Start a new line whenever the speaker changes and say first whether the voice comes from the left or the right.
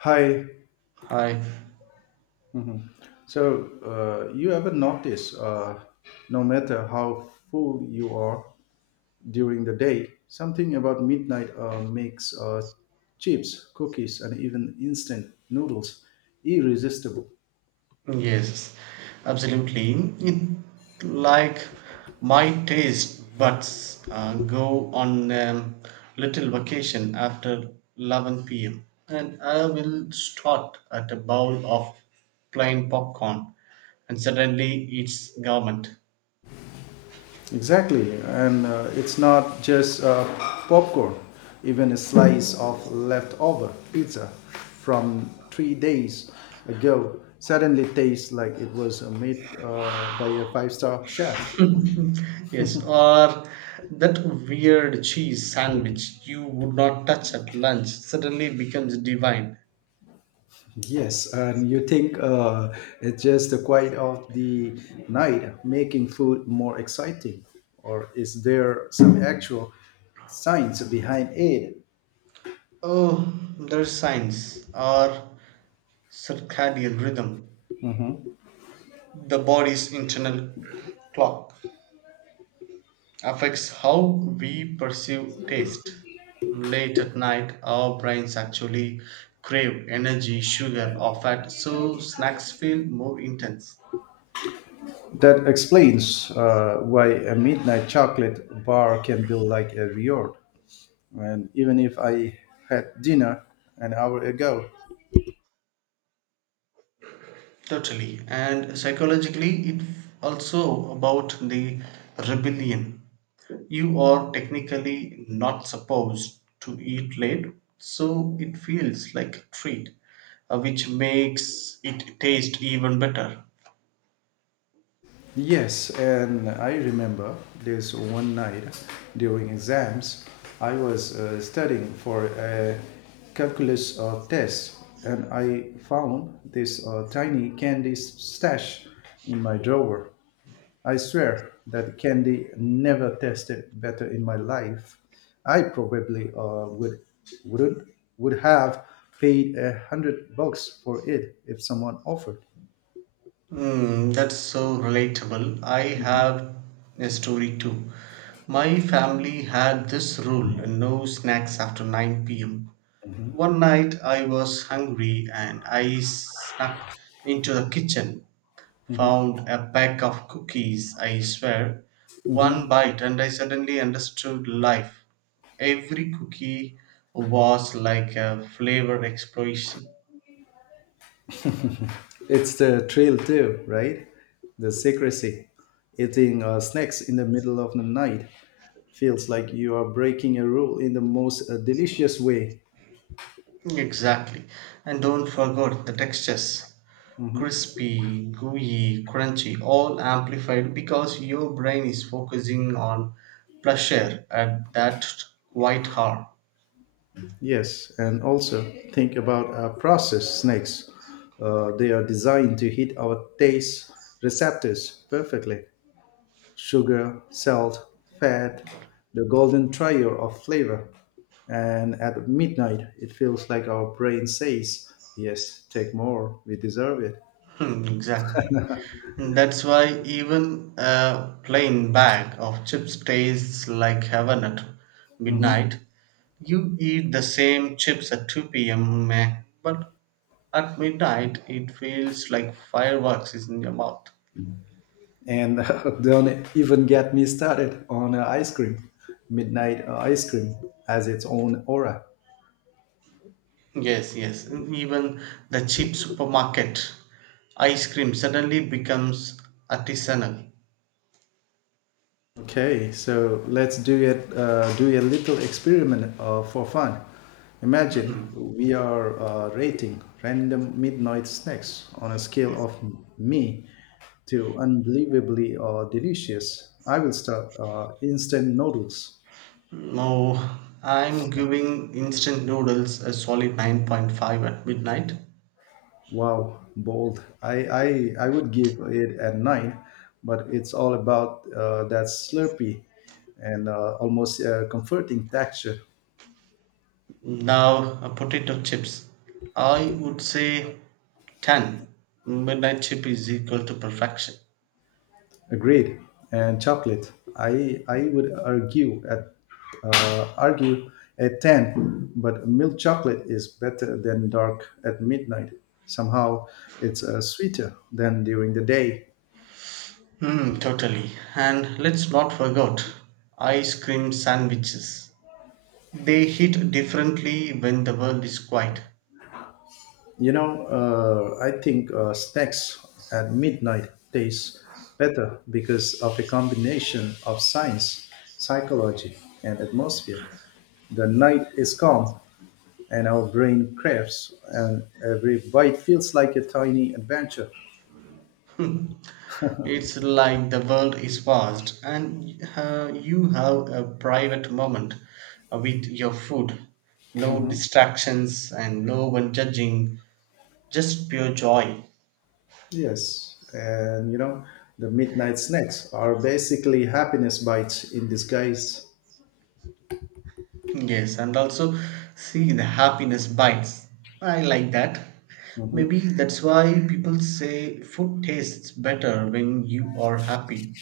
left: Hi.
right: Hi.
left: So, you ever notice, no matter how full you are during the day, something about midnight makes chips, cookies, and even instant noodles irresistible.
right: Yes, absolutely. It like my taste buds go on little vacation after 11 p.m., and I will start at a bowl of plain popcorn, and suddenly it's government.
left: Exactly. And it's not just popcorn, even a slice of leftover pizza from 3 days ago suddenly tastes like it was made by a five-star chef.
right: Yes, or that weird cheese sandwich you would not touch at lunch suddenly becomes divine.
left: Yes, and you think it's just the quiet of the night making food more exciting, or is there some actual science behind it
right: Oh, there's science. Or circadian rhythm, the body's internal clock, affects how we perceive taste. Late at night, our brains actually crave energy, sugar, or fat, so snacks feel more intense.
left: that explains why a midnight chocolate bar can be like a reward? And even if I had dinner an hour ago,
right: Totally. And psychologically, it's also about the rebellion. You are technically not supposed to eat late, so it feels like a treat, which makes it taste even better.
left: yes, and I remember this one night during exams, I was studying for a calculus test, and I found this tiny candy stash in my drawer. I swear that candy never tasted better in my life. I probably would wouldn't would have paid $100 for it if someone offered.
right: Hmm, that's so relatable. I have a story too. My family had this rule no snacks after 9 pm. One night I was hungry and I snuck into the kitchen, found a pack of cookies, I swear, one bite, and I suddenly understood life. Every cookie was like a flavor explosion.
left: It's the thrill too, right? The secrecy. Eating snacks in the middle of the night feels like you are breaking a rule in the most delicious way.
right: Exactly. And don't forget the textures crispy, gooey, crunchy, all amplified because your brain is focusing on pleasure at that quite hard.
left: Yes, and also think about processed snacks. They are designed to hit our taste receptors perfectly. Sugar, salt, fat, the golden trio of flavor. And at midnight, it feels like our brain says, "Yes, take more, we deserve it."
right: Hmm, exactly. That's why even a plain bag of chips tastes like heaven at midnight. You eat the same chips at 2 p.m., meh, but at midnight it feels like fireworks is in your mouth.
left: And don't even get me started on ice cream. Midnight ice cream has its own aura.
right: Yes, yes, and even the cheap supermarket ice cream suddenly becomes artisanal.
left: Okay, so let's do it. Do a little experiment for fun. Imagine
right: Hmm.
left: we are rating random midnight snacks on a scale of me to unbelievably delicious. I will start instant noodles.
right: No, I'm giving instant noodles a solid 9.5 at midnight.
left: Wow, bold. I would give it a nine, but it's all about that slurpy and almost comforting texture.
right: Now, potato chips. I would say 10. Midnight chip is equal to perfection.
left: Agreed. And chocolate. I would argue uh, argue at ten, but milk chocolate is better than dark at midnight. Somehow, it's sweeter than during the day.
right: Hmm, totally. And let's not forget ice cream sandwiches. They hit differently when the world is quiet.
left: You know, I think snacks at midnight taste better because of a combination of science, psychology, and atmosphere. The night is calm and our brain craves, and every bite feels like a tiny adventure.
right: It's like the world is paused, and you have a private moment with your food. No
left: Mhm.
right: distractions and no one judging, just pure joy.
left: Yes, and you know, the midnight snacks are basically happiness bites in disguise.
right: Yes, and also see the happiness bites. I like that. Maybe
left: Mhm.
right: that's why people say food tastes better when you are happy.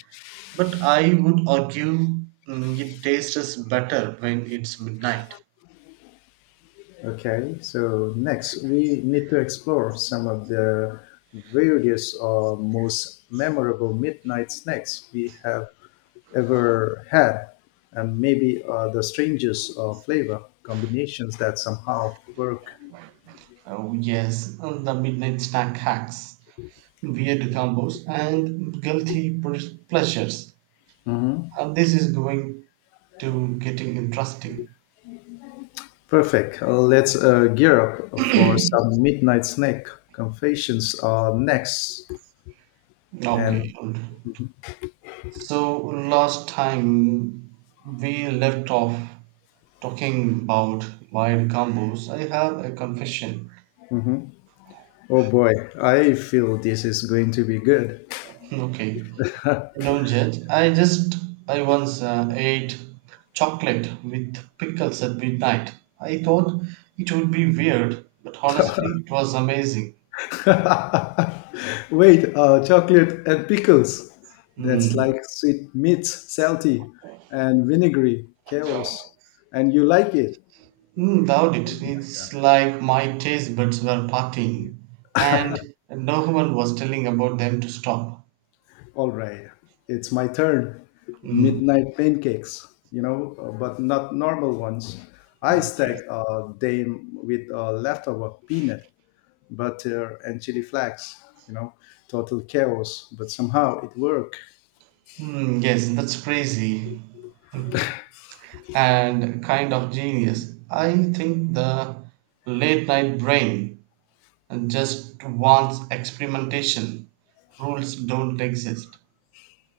right: But I would argue it tastes better when it's midnight.
left: Okay, so next we need to explore some of the various or most memorable midnight snacks we have ever had, and maybe the strangest flavor combinations that somehow work.
right: Oh, yes, and the midnight snack hacks, weird combos, and guilty pleasures.
left: Mhm.
right: This is going to getting interesting.
left: Perfect. Let's gear up for some midnight snack confessions next.
right: Okay,
left: And
right: good. So, last time we left off talking about wide combos. I have a confession.
left: oh boy, I feel this is going to be good.
right: Okay, don't judge. I once ate chocolate with pickles at midnight. I thought it would be weird, but honestly, it was amazing.
left: Wait, chocolate and pickles. That's
right: Mm.
left: like sweet meats, salty and vinegary, chaos. And you like it?
right: Mm, doubt it. It's like my taste buds were partying, and no one was telling about them to stop.
left: All right, it's my turn.
right: Mm.
left: Midnight pancakes, you know, but not normal ones. I stack
right: Okay.
left: them with leftover peanut butter and chili flakes, you know, total chaos, but somehow it works.
right: Hmm, yes, that's crazy and kind of genius. I think the late night brain just wants experimentation. Rules don't exist.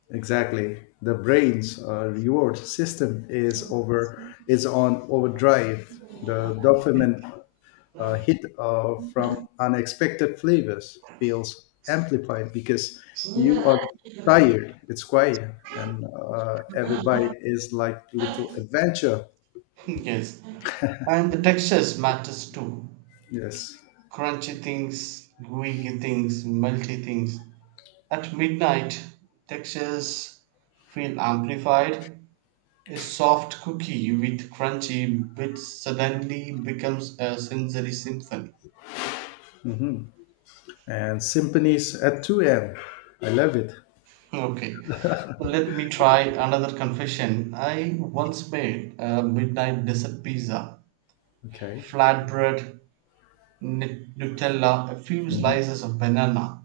left: Exactly. The brain's reward system is over is on overdrive. The dopamine hit from unexpected flavors feels amplified because you are tired. It's quiet, and every bite is like little adventure.
right: Yes, and the textures matters too.
left: Yes,
right: Crunchy things, gooey things, melty things. At midnight, textures feel amplified. A soft cookie with crunchy bits suddenly becomes a sensory symphony.
left: and symphonies at 2 a.m., love it.
right: Okay, let me try another confession. I once made a midnight dessert pizza,
left: Okay.
right: flatbread, Nutella, a few
left: Mm-hmm.
right: slices of banana,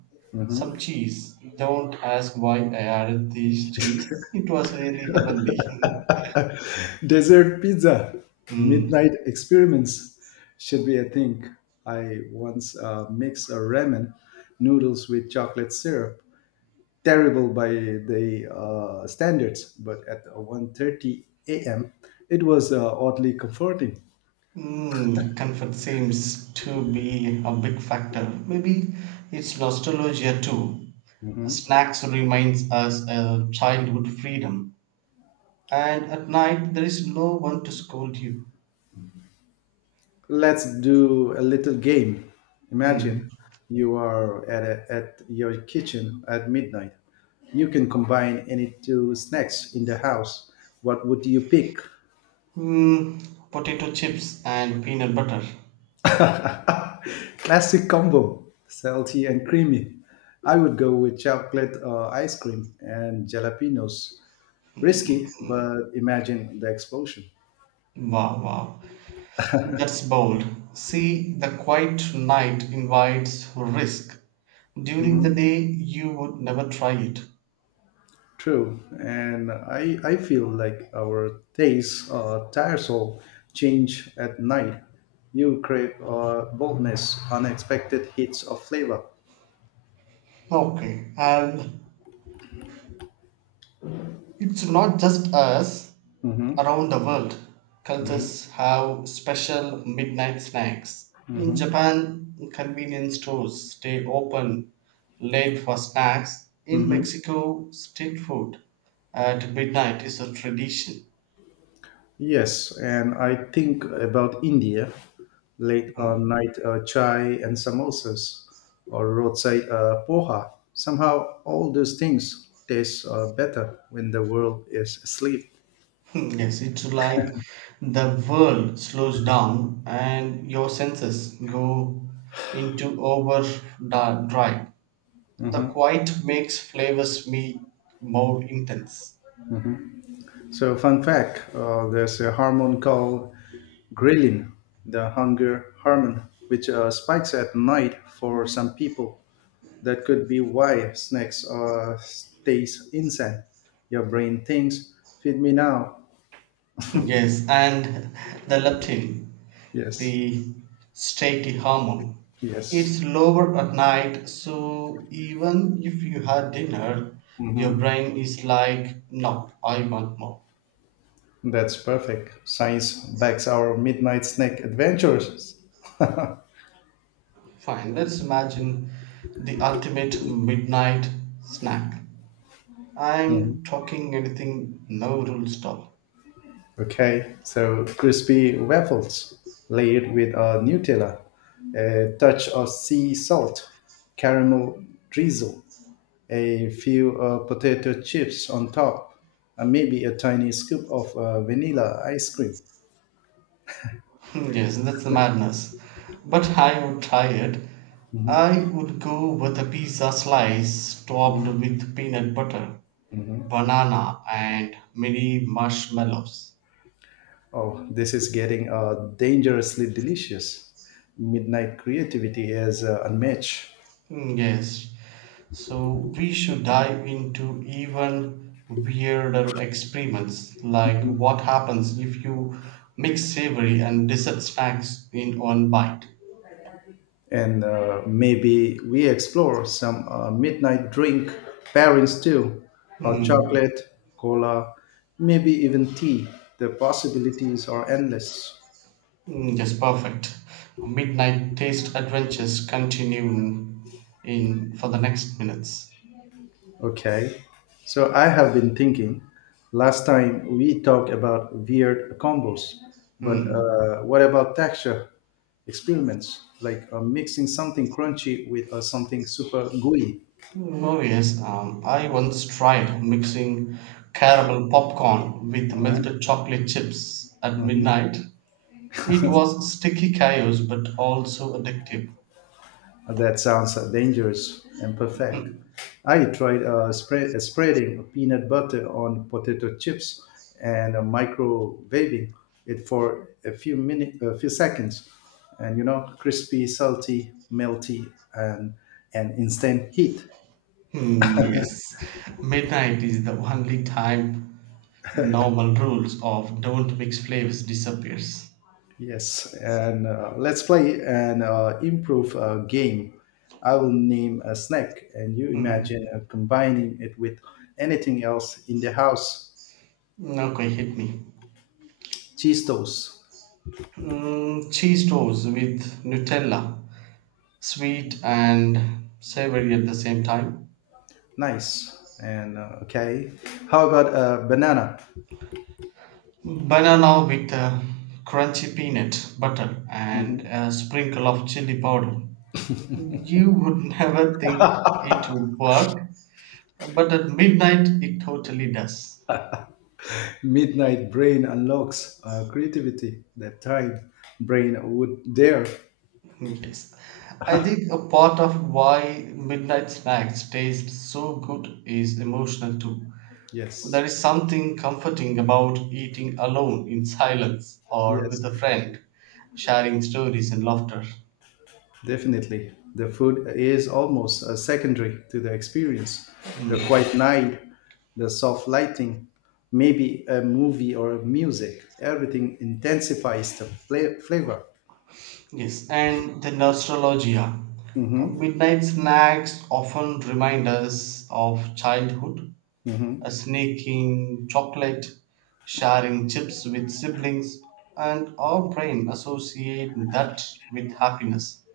right: some cheese. Don't ask why I added these cheese. It was really heavenly.
left: Desert pizza,
right: Mm.
left: midnight experiments should be a thing. I once mixed a ramen noodles with chocolate syrup. Terrible by the standards, but at 1:30 a.m., it was oddly comforting.
right: Mm, comfort seems to be a big factor. Maybe it's nostalgia too. Snacks reminds us of childhood freedom, and at night there is no one to scold you.
left: Let's do a little game.
right: Hmm.
left: Imagine you are at your kitchen at midnight. You can combine any two snacks in the house. What would you pick?
right: Hmm, potato chips and peanut butter.
left: Classic combo, salty and creamy. I would go with chocolate ice cream and jalapenos. Risky, but imagine the explosion.
right: Wow, wow, that's bold. See, the quiet night invites risk. During the
left: Mhm.
right: day, you would never try it.
left: True, and I feel like our tastes tires all change at night. You crave boldness, unexpected hits of flavor.
right: Okay, and it's not just us.
left: Hmm.
right: Around the world,
left: Hmm.
right: cultures have special midnight snacks. In Japan, convenience stores stay open late for snacks. In
left: Hmm.
right: Mexico, street food at midnight is a tradition.
left: Yes, and I think about India, late
right: Mm.
left: on night chai and samosas, or roadside poha. Somehow, all those things taste better when the world is asleep.
right: Yes, it's like the world slows down and your senses go into overdrive. The quiet makes flavors me more intense.
left: So, fun fact: there's a hormone called ghrelin, the hunger hormone, which spikes at night for some people. That could be why snacks taste insane. Your brain thinks, "Feed me now."
right: Yes, and the leptin,
left: Yes.
right: the satiety hormone.
left: Yes.
right: It's lower at night, so even if you had dinner, your
left: Hmm.
right: brain is like, no, I want more.
left: That's perfect. Science backs our midnight snack adventures.
right: Fine, let's imagine the ultimate midnight snack. I'm talking anything, no rules at all.
left: Okay. So crispy waffles layered with a Nutella, a touch of sea salt, caramel drizzle, a few potato chips on top, and maybe a tiny scoop of vanilla ice cream.
right: Hmm, yes, that's madness. But I would try it. I would go with a pizza slice topped with peanut butter, banana, and mini marshmallows.
left: Oh, this is getting dangerously delicious. Midnight creativity is unmatched.
right: Mm, yes, so we should dive into even weirder experiments like what happens if you mix savory and dessert snacks in one bite.
left: And maybe we explore some midnight drink pairings too, hot
right: Hmm.
left: chocolate, cola, maybe even tea. The possibilities are endless.
right: Mm, yes, perfect. Midnight taste adventures continue in for the next minutes.
left: Okay, so I have been thinking. Last time we talked about weird combos, but
right: Mm.
left: what about texture experiments, like mixing something crunchy with something super gooey?
right: Mm, oh yes, I once tried mixing caramel popcorn with melted chocolate chips at midnight. It was sticky chaos, but also addictive.
left: That sounds dangerous and perfect. I tried spreading peanut butter on potato chips and microwaving it for a few seconds, and you know, crispy, salty, melty, and instant heat.
right: Hmm, yes, midnight is the only time normal rules of don't mix flavors disappears.
left: Yes, and let's play an improve game. I will name a snack, and you imagine
right: Mm.
left: combining it with anything else in the house.
right: Okay, hit me.
left: Cheese toast.
right: Mm, cheese toast with Nutella, sweet and savory at the same time.
left: Nice. And okay. How about banana?
right: Banana with a crunchy peanut butter and
left: Mhm.
right: a sprinkle of chili powder. You would never think it would work, but at midnight it totally does.
left: Midnight Brain unlocks creativity that time brain would dare.
right: Yes. I think a part of why midnight snacks taste so good is emotional too. There
left: Yes.
right: is something comforting about eating alone in silence or with
left: Yes.
right: a friend, sharing stories and laughter.
left: Definitely. The food is almost secondary to the experience. The
right: Mm.
left: quiet night, the soft lighting, maybe a movie or music. Everything intensifies the flavor.
right: Yes, and the nostalgia.
left: Mm-hmm.
right: Midnight snacks often remind us of childhood, a
left: Mm-hmm.
right: sneaking chocolate, sharing chips with siblings, and our brain associate that with happiness.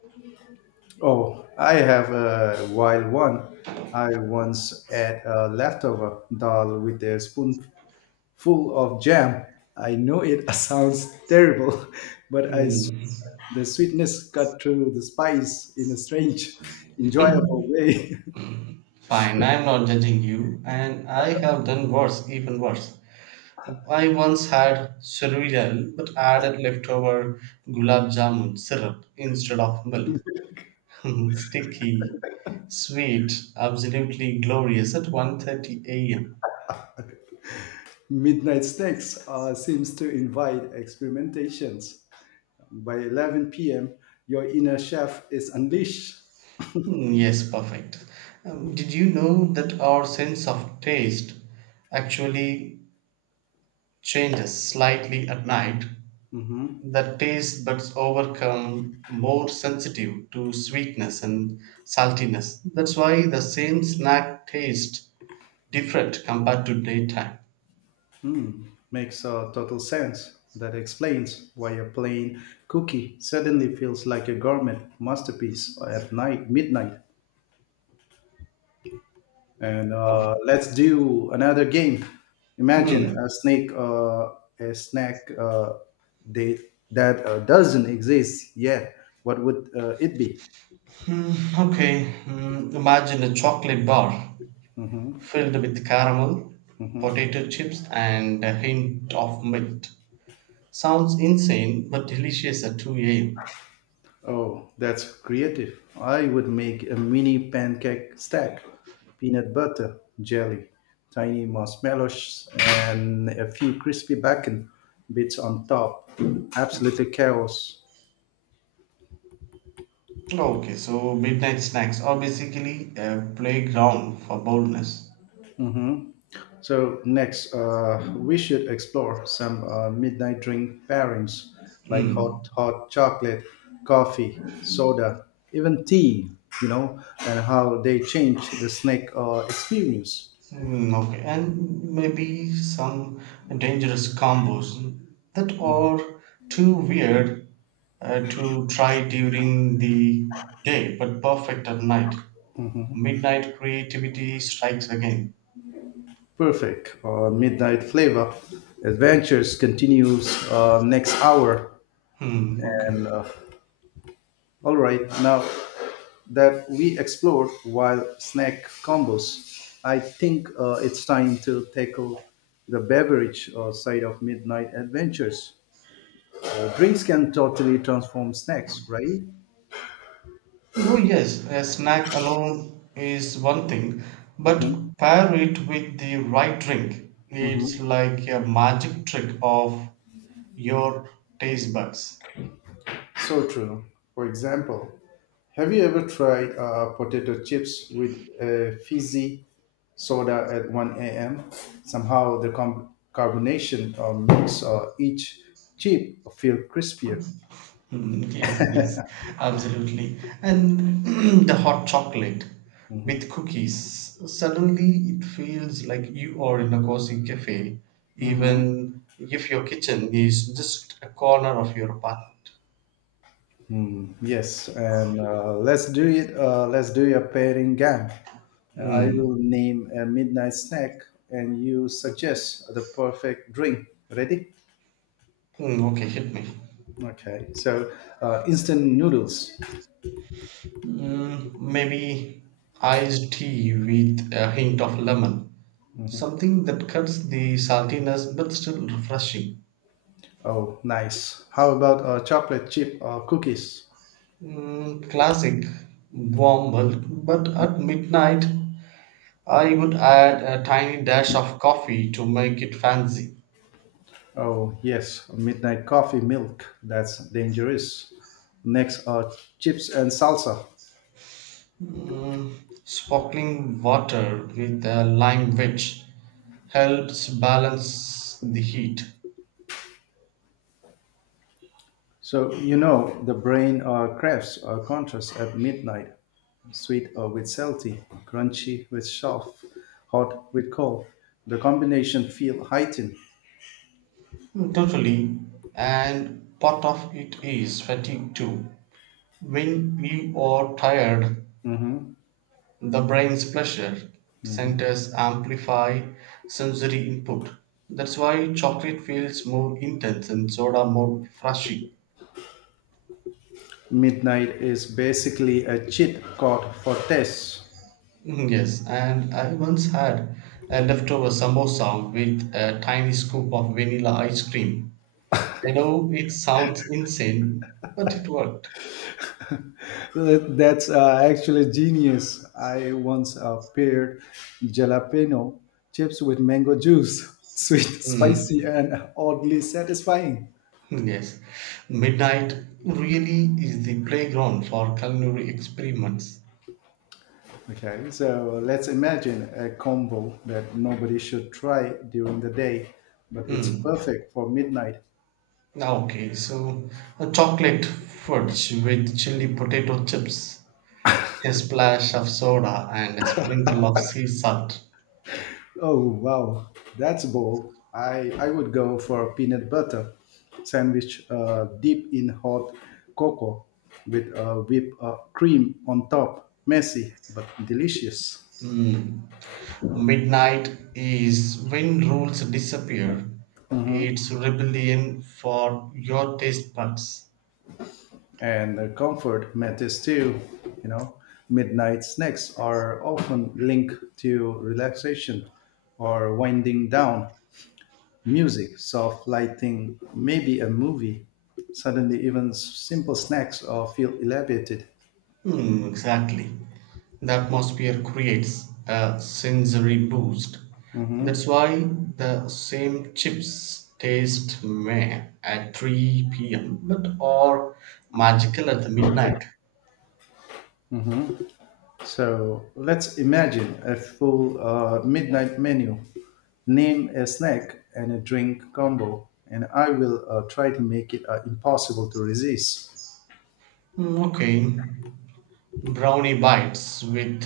left: Oh, I have a wild one. I once ate a leftover dal with a spoonful of jam. I know it sounds terrible, but
right: Hmm.
left: the sweetness cut through the spice in a strange, enjoyable way.
right: Fine, I'm not judging you, and I have done worse, even worse. I once had cereal but added leftover gulab jamun syrup instead of milk. Sticky, sweet, absolutely glorious at 1:30 a.m.
left: Midnight snacks seems to invite experimentations. By 11 p.m., your inner chef is unleashed.
right: Mm, yes, perfect. Did you know that our sense of taste actually changes slightly at night?
left: Mhm.
right: The taste buds overcome more sensitive to sweetness and saltiness. That's why the same snack taste different compared to daytime
left: Makes total sense. That explains why a plain cookie suddenly feels like a gourmet masterpiece at night, midnight. And
right: coffee.
left: let's do another game. Imagine
right: Hmm.
left: a snake, a snack that that doesn't exist yet. What would it be?
right: Hmm, okay. Hmm. Imagine a chocolate bar filled with caramel, potato chips, and a hint of mint. Sounds insane, but delicious at 2 a.m.
left: Oh, that's creative. I would make a mini pancake stack, peanut butter, jelly, tiny marshmallows, and a few crispy bacon bits on top. Absolutely chaos.
right: Okay, so midnight snacks are basically a playground for boldness.
left: Hmm. So, next, we should explore some midnight drink pairings like
right: Hmm.
left: hot chocolate, coffee, soda, even tea, you know, and how they change the snack experience.
right: Mm, okay, and maybe some dangerous combos that are too weird to try during the day but perfect at night. Midnight creativity strikes again.
left: Perfect. Midnight Flavor Adventures continues next hour.
right: Hmm, okay.
left: And all right, now that we explored wild snack combos, I think it's time to tackle the beverage side of Midnight Adventures. Drinks can totally transform snacks, right?
right: No, yes, a snack alone is one thing,
left: Hmm.
right: but pair it with the right drink. It's
left: Hmm.
right: like a magic trick of your taste buds.
left: So true. For example, have you ever tried potato chips with a fizzy soda at 1 a.m.? Somehow the carbonation makes each chip feel crispier.
right: Mm, yes, yes, absolutely. And the hot chocolate with
left: Mhm.
right: cookies, suddenly it feels like you are in a cozy cafe,
left: Mhm.
right: even if your kitchen is just a corner of your apartment.
left: Mm, yes, and let's do it. Let's do a pairing game. I
right: Mm,
left: will name a midnight snack, and you suggest the perfect drink. Ready?
right: mm, okay, hit me.
left: Okay. So, instant noodles.
right: Mm, maybe iced tea with a hint of lemon, something that cuts the saltiness but still refreshing.
left: Oh, nice. How about chocolate chip cookies?
right: Mm, classic warm milk, but at midnight I would add a tiny dash of coffee to make it fancy.
left: Oh, yes, midnight coffee milk. That's dangerous. Next, chips and salsa.
right: Mm, sparkling water with a lime wedge helps balance the heat.
left: So, you know, the brain craves contrast at midnight, sweet with salty, crunchy with soft, hot with cold. The combination feel heightened.
right: Mm, totally, and part of it is fatigue too. When you are tired,
left: Mhm.
right: the brain's pleasure centers amplify sensory input. That's why chocolate feels more intense and soda more flashy.
left: Midnight is basically a cheat code for taste.
right: Mm, yes, and I once had a leftover samosa with a tiny scoop of vanilla ice cream. I know it sounds insane, but it worked.
left: That's actually genius. I once paired jalapeno chips with mango juice. Sweet, spicy,
right: Mm,
left: and oddly satisfying.
right: yes, midnight really is the playground for culinary experiments.
left: Okay, so let's imagine a combo that nobody should try during the day, but it's
right: Mm.
left: perfect for midnight.
right: Ah, okay, so a chocolate fudge with chili potato chips, a splash of soda, and a sprinkle of sea salt.
left: Oh wow, that's bold. I would go for a peanut butter sandwich, deep in hot cocoa, with whipped cream on top. Messy but delicious,
right: Mm. Midnight is when rules disappear. It's rebellion for your taste buds.
left: and comfort matters too. You know, midnight snacks are often linked to relaxation or winding down. Music, soft lighting, maybe a movie. Suddenly, even simple snacks feel elevated.
right: Hmm, exactly. The atmosphere creates a sensory boost. That's why the same chips taste meh at 3 p.m. but are magical at the midnight.
left: So let's imagine a full midnight menu. Name a snack and a drink combo, and I will try to make it impossible to resist.
right: Hmm, okay. Brownie bites with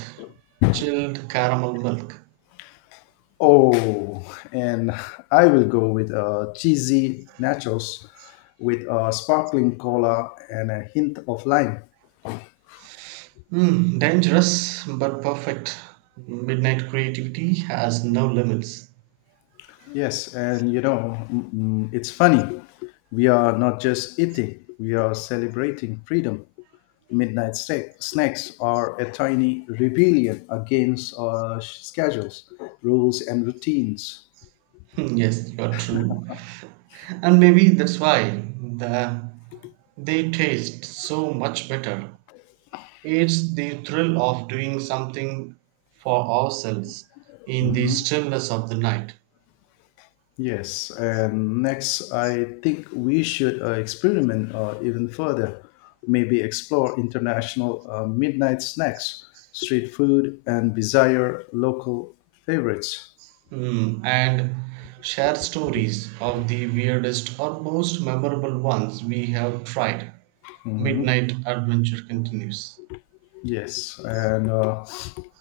right: chilled caramel milk.
left: Oh, and I will go with cheesy nachos with sparkling cola and a hint of lime.
right: Hmm, dangerous but perfect. Midnight creativity has no limits.
left: Yes, and you know, it's funny. We are not just eating, we are celebrating freedom. Snacks are a tiny rebellion against our schedules, rules, and routines.
right: Hmm, yes, you are true. And maybe that's why the they taste so much better. It's the thrill of doing something for ourselves in the stillness of the night.
left: Yes, and next, I think we should experiment even further. Maybe explore international midnight snacks, street food, and desire local favorites.
right: Hmm, and share stories of the weirdest or most memorable ones we have tried.
left: Mhm.
right: Midnight Adventure continues.
left: Yes, and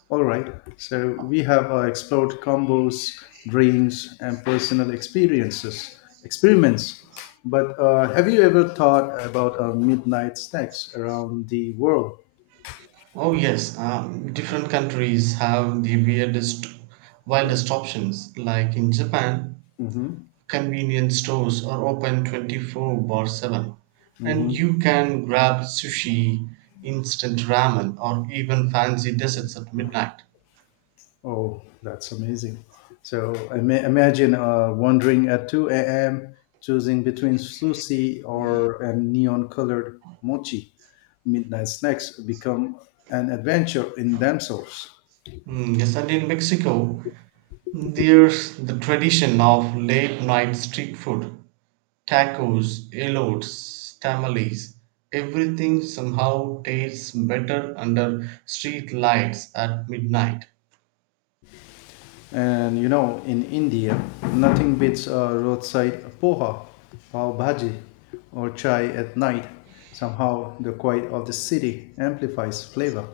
left: all right. So we have explored combos, dreams, and personal experiences, experiments. But have you ever thought about midnight snacks around the world?
right: Oh yes, different countries have the weirdest, wildest options. Like in Japan,
left: Mm-hmm.
right: convenience stores are open 24 bar 7, and
left: Mm-hmm.
right: you can grab sushi, instant ramen, or even fancy desserts at midnight.
left: Oh, that's amazing. So imagine wandering at 2 a.m., choosing between sushi or a neon colored mochi. Midnight snacks become an adventure in themselves.
right: Mm, yes, and in Mexico, there's the tradition of late night street food. Tacos, elotes, tamales, everything somehow tastes better under street lights at midnight.
left: And you know, in India, nothing beats a roadside poha, pav bhaji, or chai at night. Somehow, the quiet of the city amplifies flavor.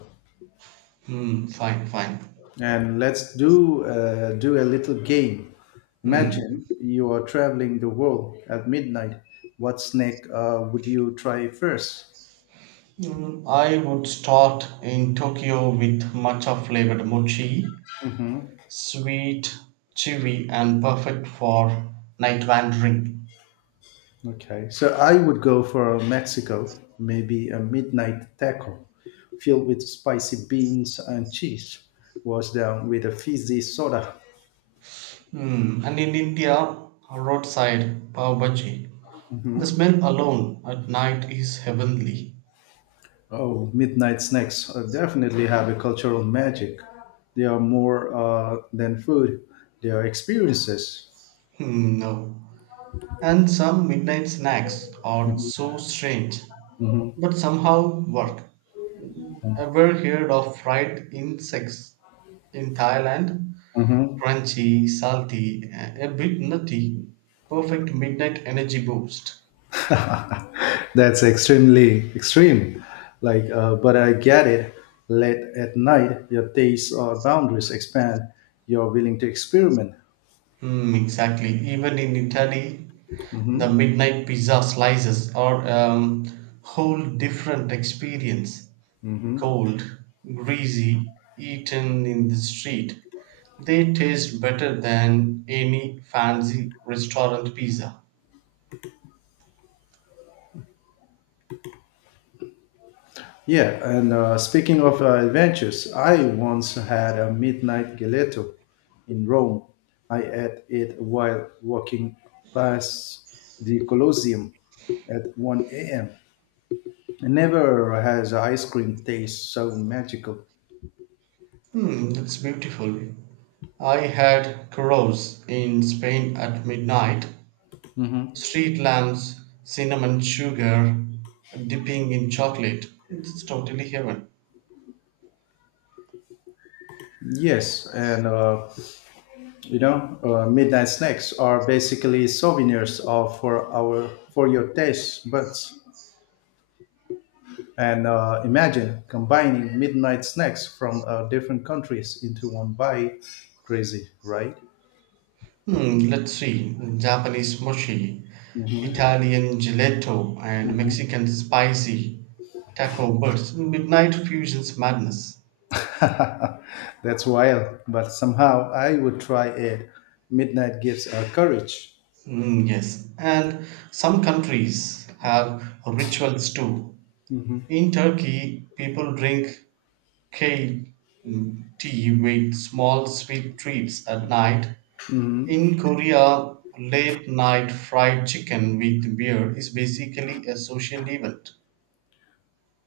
right: Hmm, fine, fine.
left: And let's do a little game.
right: Hmm.
left: Imagine you are traveling the world at midnight. What snack would you try first?
right: Mm, I would start in Tokyo with matcha flavored mochi, sweet, chewy, and perfect for night wandering.
left: Okay, so I would go for a Mexico, maybe a midnight taco filled with spicy beans and cheese, washed down with a fizzy soda.
right: Hmm. And in India, roadside pav bhaji. The
left: Mhm.
right: smell alone at night is heavenly.
left: Oh, midnight snacks definitely have a cultural magic. They are more than food, they are experiences.
right: Hmm, no. And some midnight snacks are so strange,
left: Mhm.
right: but somehow work. Ever heard of fried insects in Thailand?
left: Mhm.
right: Crunchy, salty, a bit nutty. Perfect midnight energy boost.
left: That's extremely extreme. Like, but I get it. Late at night, your taste boundaries expand. You're willing to experiment.
right: Hmm, exactly. Even in Italy, the
left: Mhm.
right: midnight pizza slices are a whole different experience.
left: Hmm.
right: Cold, greasy, eaten in the street. They taste better than any fancy restaurant pizza.
left: Yeah, and speaking of adventures, I once had a midnight gelato in Rome. I ate it while walking past the Colosseum at 1 a.m. Never has ice cream taste so magical.
right: Hmm, that's beautiful. I had churros in Spain at midnight,
left: Mhm.
right: street lamps, cinnamon sugar, dipping in chocolate. It's totally heaven.
left: Yes, and you know, midnight snacks are basically souvenirs of for our for your taste buds. And imagine combining midnight snacks from different countries into one bite. Crazy, right?
right: Hmm, let's see. Japanese mochi, Italian gelato, and Mexican spicy taco burst. Midnight fusion's madness.
left: That's wild, but somehow I would try it. Midnight gives courage.
right: Mm, yes, and some countries have rituals too. In Turkey, people drink kale tea with small sweet treats at night. In Korea, late night fried chicken with beer is basically a social event.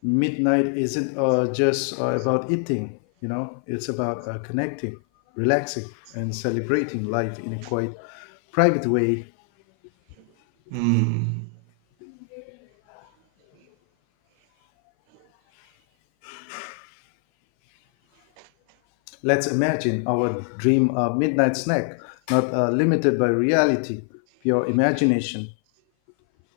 left: Midnight isn't just about eating, you know, it's about connecting, relaxing, and celebrating life in a quite private way.
right: Mm.
left: Let's imagine our dream midnight snack, not limited by reality, pure imagination.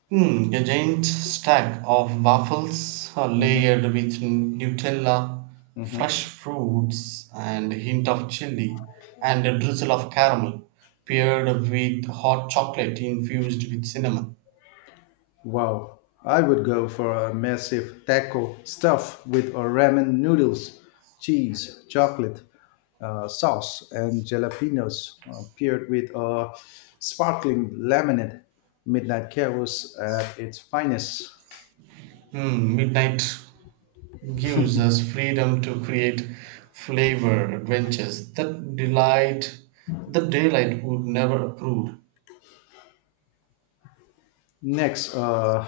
right: A giant stack of waffles are layered with Nutella, fresh fruits, and a hint of chili, and a drizzle of caramel, paired with hot chocolate infused with cinnamon.
left: Wow, I would go for a massive taco stuffed with a ramen noodles, cheese, chocolate, sauce, and jalapenos, paired with a sparkling lemonade. Midnight chaos at its finest.
right: Midnight gives us freedom to create flavor adventures that delight that daylight would never approve.
left: Next,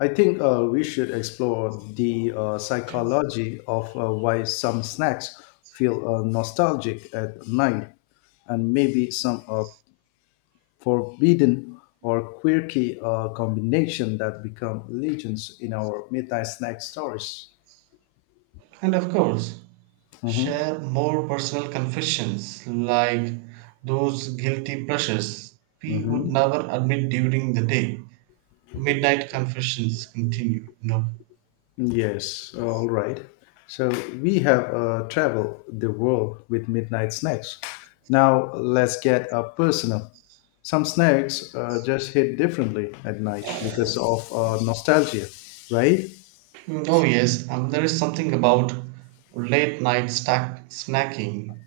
left: I think we should explore the psychology of why some snacks feel nostalgic at night, and maybe some forbidden or quirky combination that become legends in our midnight snack stories.
right: And of course,
left: Hmm.
right: share more personal confessions, like those guilty pleasures we would
left: Hmm.
right: never admit during the day. Midnight confessions continue. No.
left: Yes, all right. So we have traveled the world with midnight snacks. Now let's get personal. Some snacks just hit differently at night because of nostalgia, right?
right: No, yes, there is something about late night stack snacking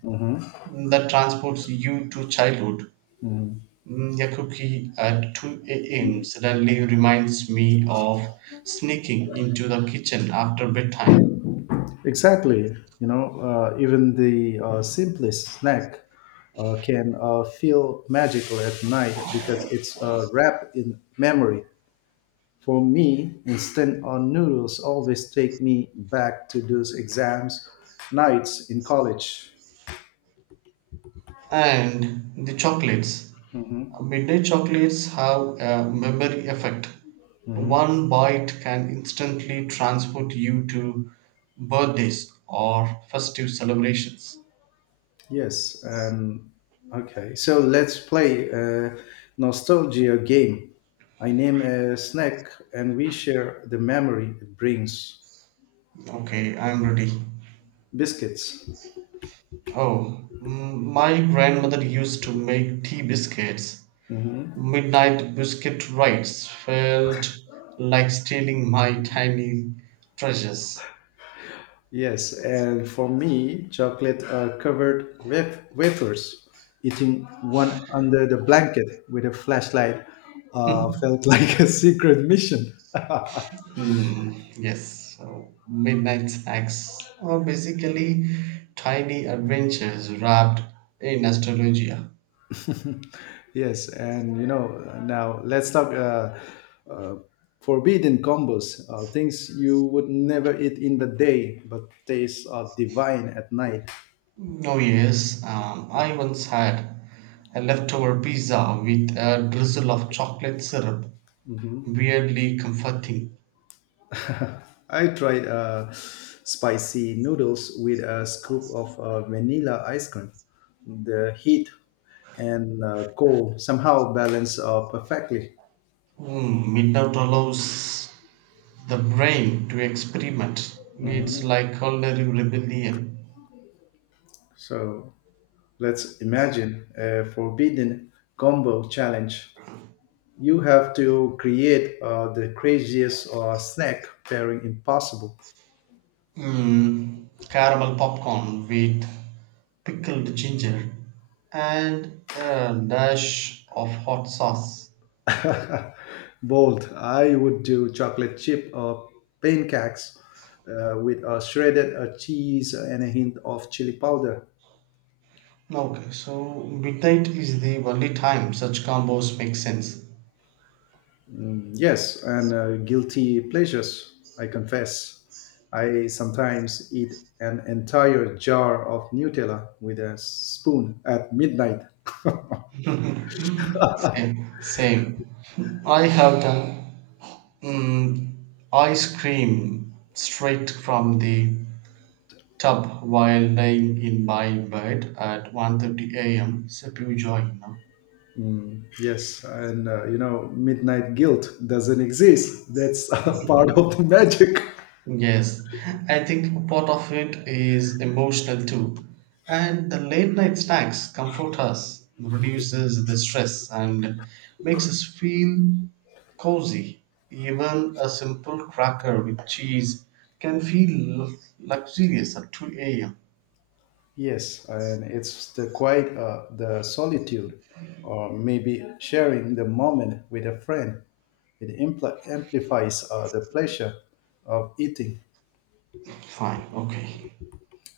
right: that transports you to childhood.
left: Mhm.
right: A cookie at 2 a.m. suddenly reminds me of sneaking into the kitchen after bedtime.
left: Exactly. You know, even the simplest snack can feel magical at night because it's wrapped in memory. For me, instant noodles always take me back to those exams nights in college.
right: And the chocolates. Midnight chocolates have a memory effect. One bite can instantly transport you to birthdays or festive celebrations.
left: Yes, and okay. So let's play a nostalgia game. I name a snack and we share the memory it brings.
right: Okay, I'm ready.
left: Biscuits.
right: Oh, my grandmother used to make tea biscuits. Midnight biscuit rites felt like stealing my tiny treasures.
left: Yes, and for me, chocolate are covered wafers. Eating one under the blanket with a flashlight felt like a secret mission.
right: Yes, so midnight snacks are basically tiny adventures wrapped in astrologia.
left: Yes, and you know, now let's talk uh, forbidden combos, things you would never eat in the day but taste are divine at night.
right: Oh yes, I once had a leftover pizza with a drizzle of chocolate syrup. Weirdly comforting.
left: I tried spicy noodles with a scoop of vanilla ice cream. The heat and cold somehow balance perfectly.
right: Midnight allows the brain to experiment. It's like culinary rebellion.
left: So let's imagine a forbidden combo challenge. You have to create the craziest snack pairing impossible.
right: Caramel popcorn with pickled ginger and a dash of hot sauce.
left: Bold. I would do chocolate chip or pancakes with a shredded cheese and a hint of chili powder.
right: Okay, so midnight is the only time such combos make sense.
left: Mm, yes, and guilty pleasures, I confess. I sometimes eat an entire jar of Nutella with a spoon at midnight.
right: Same, same. I have done, mm, ice cream straight from the tub while lying in my bed at 1:30 a.m. So pure joy, you know.
left: Mm, yes, and you know, midnight guilt doesn't exist. That's part of the magic.
right: Yes, I think part of it is emotional too. And the late night snacks comfort us, reduces the stress, and makes us feel cozy. Even a simple cracker with cheese can feel luxurious at 2 a.m.
left: Yes, and it's the quiet, the solitude, or maybe sharing the moment with a friend. It amplifies the pleasure of eating.
right: Fine, okay.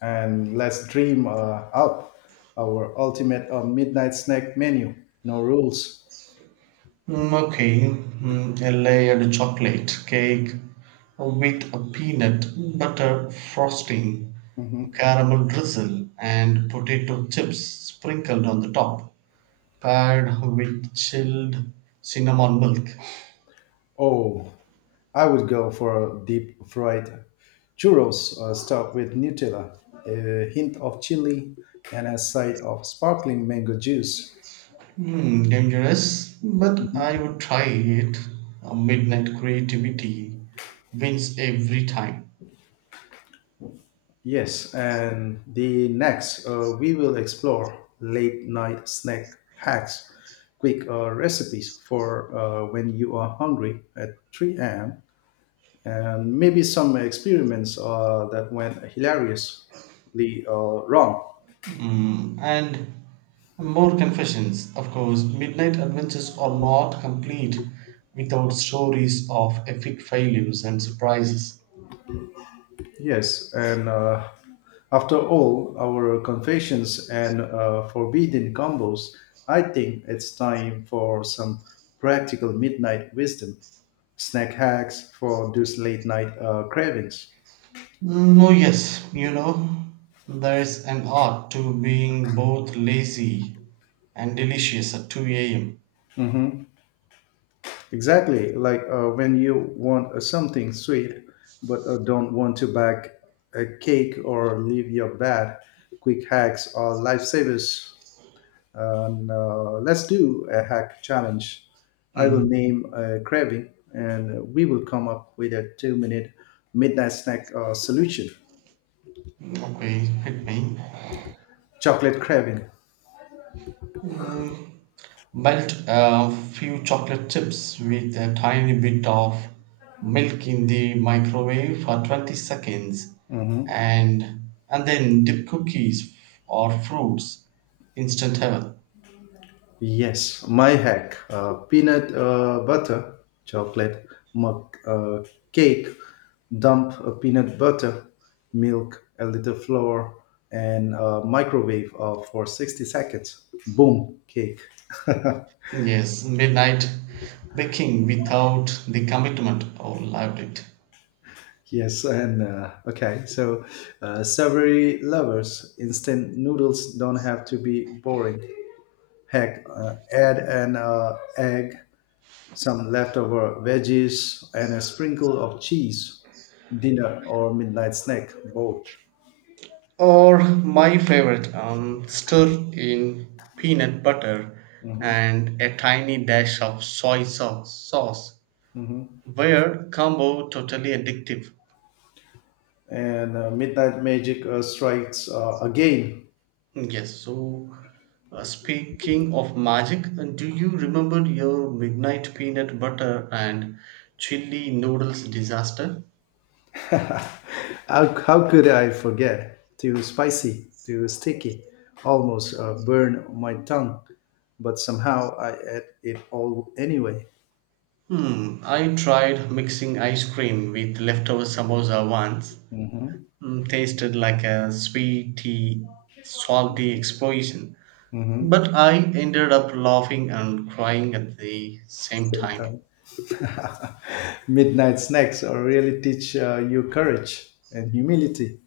left: And let's dream up our ultimate midnight snack menu. No rules.
right: Okay, a layered chocolate cake with a peanut butter frosting,
left: Mhm.
right: caramel drizzle, and potato chips sprinkled on the top, paired with chilled cinnamon milk.
left: Oh, I would go for deep fried churros, stuffed with Nutella, a hint of chili, and a side of sparkling mango juice.
right: Dangerous, but I would try it. Midnight creativity wins every time.
left: Yes, and the next, we will explore late night snack hacks, quick recipes for when you are hungry at 3 a.m., and maybe some experiments that went hilariously wrong.
right: And more confessions, of course. Midnight adventures are not complete without stories of epic failures and surprises.
left: Yes, and after all our confessions and forbidden combos, I think it's time for some practical midnight wisdom. Snack hacks for those late night cravings.
right: No, yes, you know, there's an art to being both lazy and delicious at 2 a.m.
left: Hmm. Exactly, like when you want something sweet but don't want to bake a cake or leave your bed, quick hacks are lifesavers. And let's do a hack challenge. I will
right: Mm,
left: name a craving, and we will come up with a 2-minute midnight snack solution.
right: okay, hit me.
left: Chocolate craving.
right: Mm, Melt a few chocolate chips with a tiny bit of milk in the microwave for 20 seconds,
left: Mhm.
right: and then dip cookies or fruits, instant heaven.
left: Yes, my hack: peanut butter, chocolate, mug, cake, dump a peanut butter, milk, a little flour, and microwave for 60 seconds. Boom, cake.
right: Yes, midnight baking without the commitment. Oh, loved it.
left: Yes, and okay, so savory lovers, instant noodles don't have to be boring. Heck, add an egg, some leftover veggies, and a sprinkle of cheese. Dinner or midnight snack, both.
right: Or my favorite, stir in peanut butter
left: Hmm.
right: and a tiny dash of soy sauce. Sauce
left: Hmm.
right: were combo totally addictive.
left: And midnight magic strikes again.
right: Yes, so speaking of magic, do you remember your midnight peanut butter and chili noodles disaster?
left: How could I forget? Too spicy, too sticky, almost burned my tongue, but somehow I ate it all anyway.
right: Hmm, I tried mixing ice cream with leftover samosa once.
left: Mm-hmm.
right: Hmm, tasted like a sweety, salty explosion.
left: Mm-hmm.
right: But I ended up laughing and crying at the same
left: Same
right: time.
left: time. Midnight snacks really teach you courage and humility.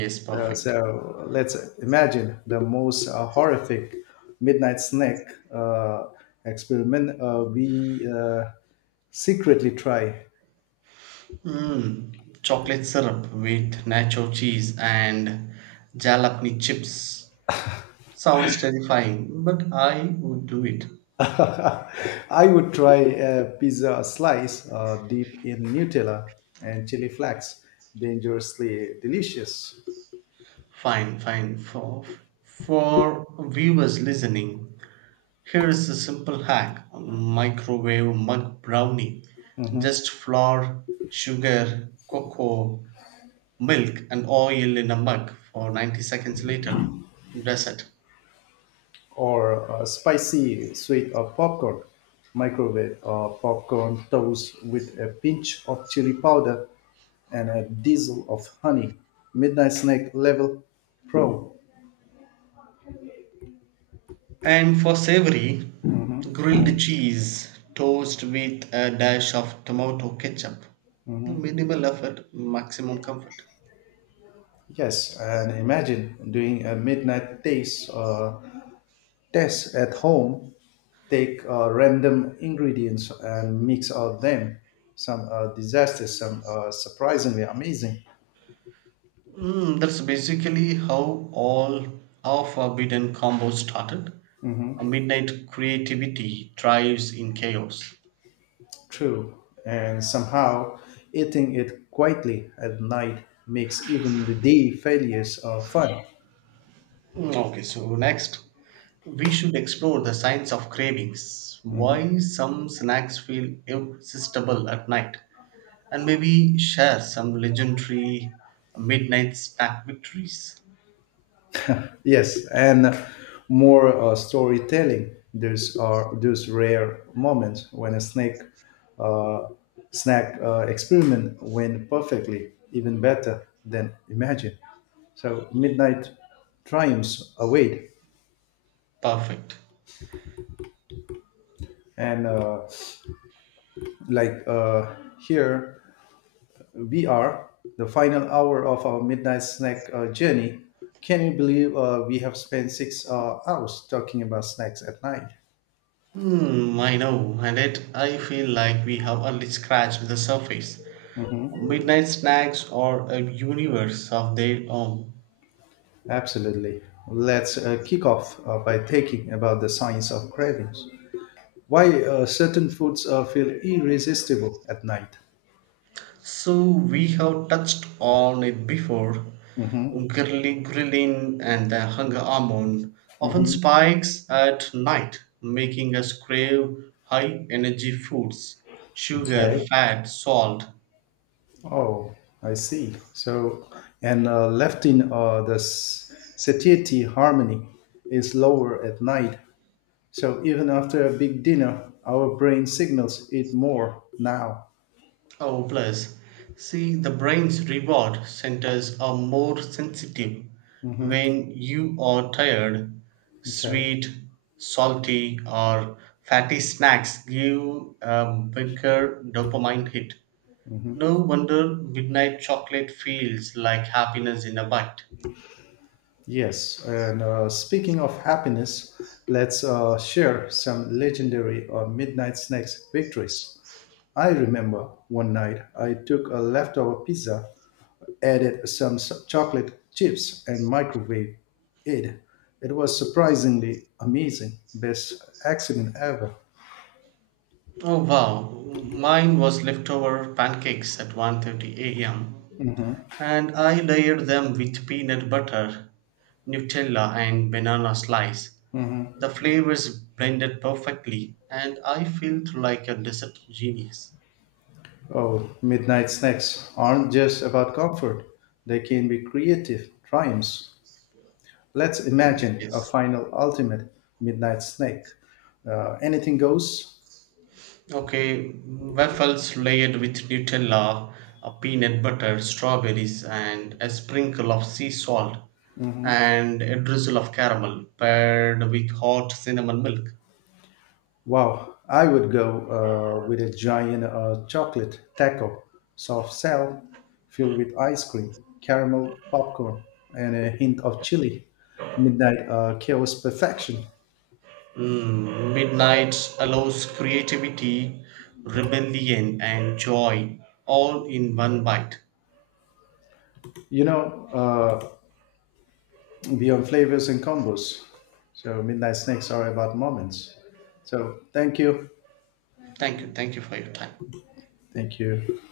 right: Yes,
left: Uh,
right: perfect.
left: so let's imagine the most horrific midnight snack uh, experiment we secretly try.
right: Chocolate syrup with nacho cheese and jalapeno chips sounds terrifying, but I would do it.
left: I would try a pizza slice deep in Nutella and chili flakes, dangerously delicious,
right: Fine, fine. For viewers listening, here is a simple hack: microwave mug brownie. Just flour, sugar, cocoa, milk, and oil in a mug for 90 seconds later. Dessert.
left: or spicy sweet of popcorn, microwave popcorn toast with a pinch of chili powder and a diesel of honey, midnight snack level pro.
right: And for savory, grilled cheese toast with a dash of tomato ketchup. No, minimal effort, maximum comfort.
left: Yes, and imagine doing a midnight taste tests at home, take random ingredients and mix out them, some are disasters, some are surprisingly amazing.
right: That's basically how all our forbidden combos started. A
left: Mhm,
right: midnight creativity thrives in chaos.
left: true, and somehow eating it quietly at night makes even the day failures fun.
right: Okay, so next, we should explore the science of cravings. Why some snacks feel irresistible at night? And maybe share some legendary midnight snack victories.
left: Yes, and more storytelling. There's are those rare moments when a snake uh, snack experiment went perfectly, even better than imagined. So midnight triumphs await,
right: Perfect.
left: and like uh, here we are, the final hour of our midnight snack journey. Can you believe we have spent 6 hours talking about snacks at night?
right: Hmm, I know, and yet I feel like we have only scratched the surface. Midnight snacks are a universe of their own.
left: Absolutely. Let's kick off by thinking about the science of cravings. Why certain foods feel irresistible at night?
right: So we have touched on it before.
left: Hmm.
right: Grilling and the hunger hormone often
left: Hmm.
right: spikes at night, making us crave high energy foods, sugar,
left: Okay.
right: fat, salt.
left: Oh, I see. So, and leptin, the satiety harmony, is lower at night. So even after a big dinner, our brain signals it more now.
right: Oh, plus, see, the brain's reward centers are more sensitive
left: Hmm.
right: when you are tired.
left: Okay.
right: Sweet, salty, or fatty snacks give a bigger dopamine hit. No wonder midnight chocolate feels like happiness in a bite.
left: Yes, and speaking of happiness, let's share some legendary midnight snacks victories. I remember one night I took a leftover pizza, added some chocolate chips, and microwave it. It was surprisingly amazing. Best accident ever.
right: Oh wow, mine was leftover pancakes at 1:30 a.m.
left: Mm-hmm.
right: and I layered them with peanut butter, Nutella, and banana slice. The flavors blended perfectly, and I felt like a dessert genius.
left: Oh, midnight snacks aren't just about comfort, they can be creative triumphs. Let's imagine a
right: Yes.
left: final ultimate midnight snake. Anything goes.
right: Okay, waffles layered with Nutella, a peanut butter, strawberries, and a sprinkle of sea salt, and a drizzle of caramel, paired with hot cinnamon milk.
left: Wow, I would go with a giant chocolate taco, soft shell, filled with ice cream, caramel popcorn, and a hint of chili. Midnight chaos perfection.
right: Midnight allows creativity, rebellion, and joy all in one bite.
left: You know, beyond flavors and combos. So midnight snakes are about moments. So thank you,
right: Thank you. Thank you for your time.
left: thank you.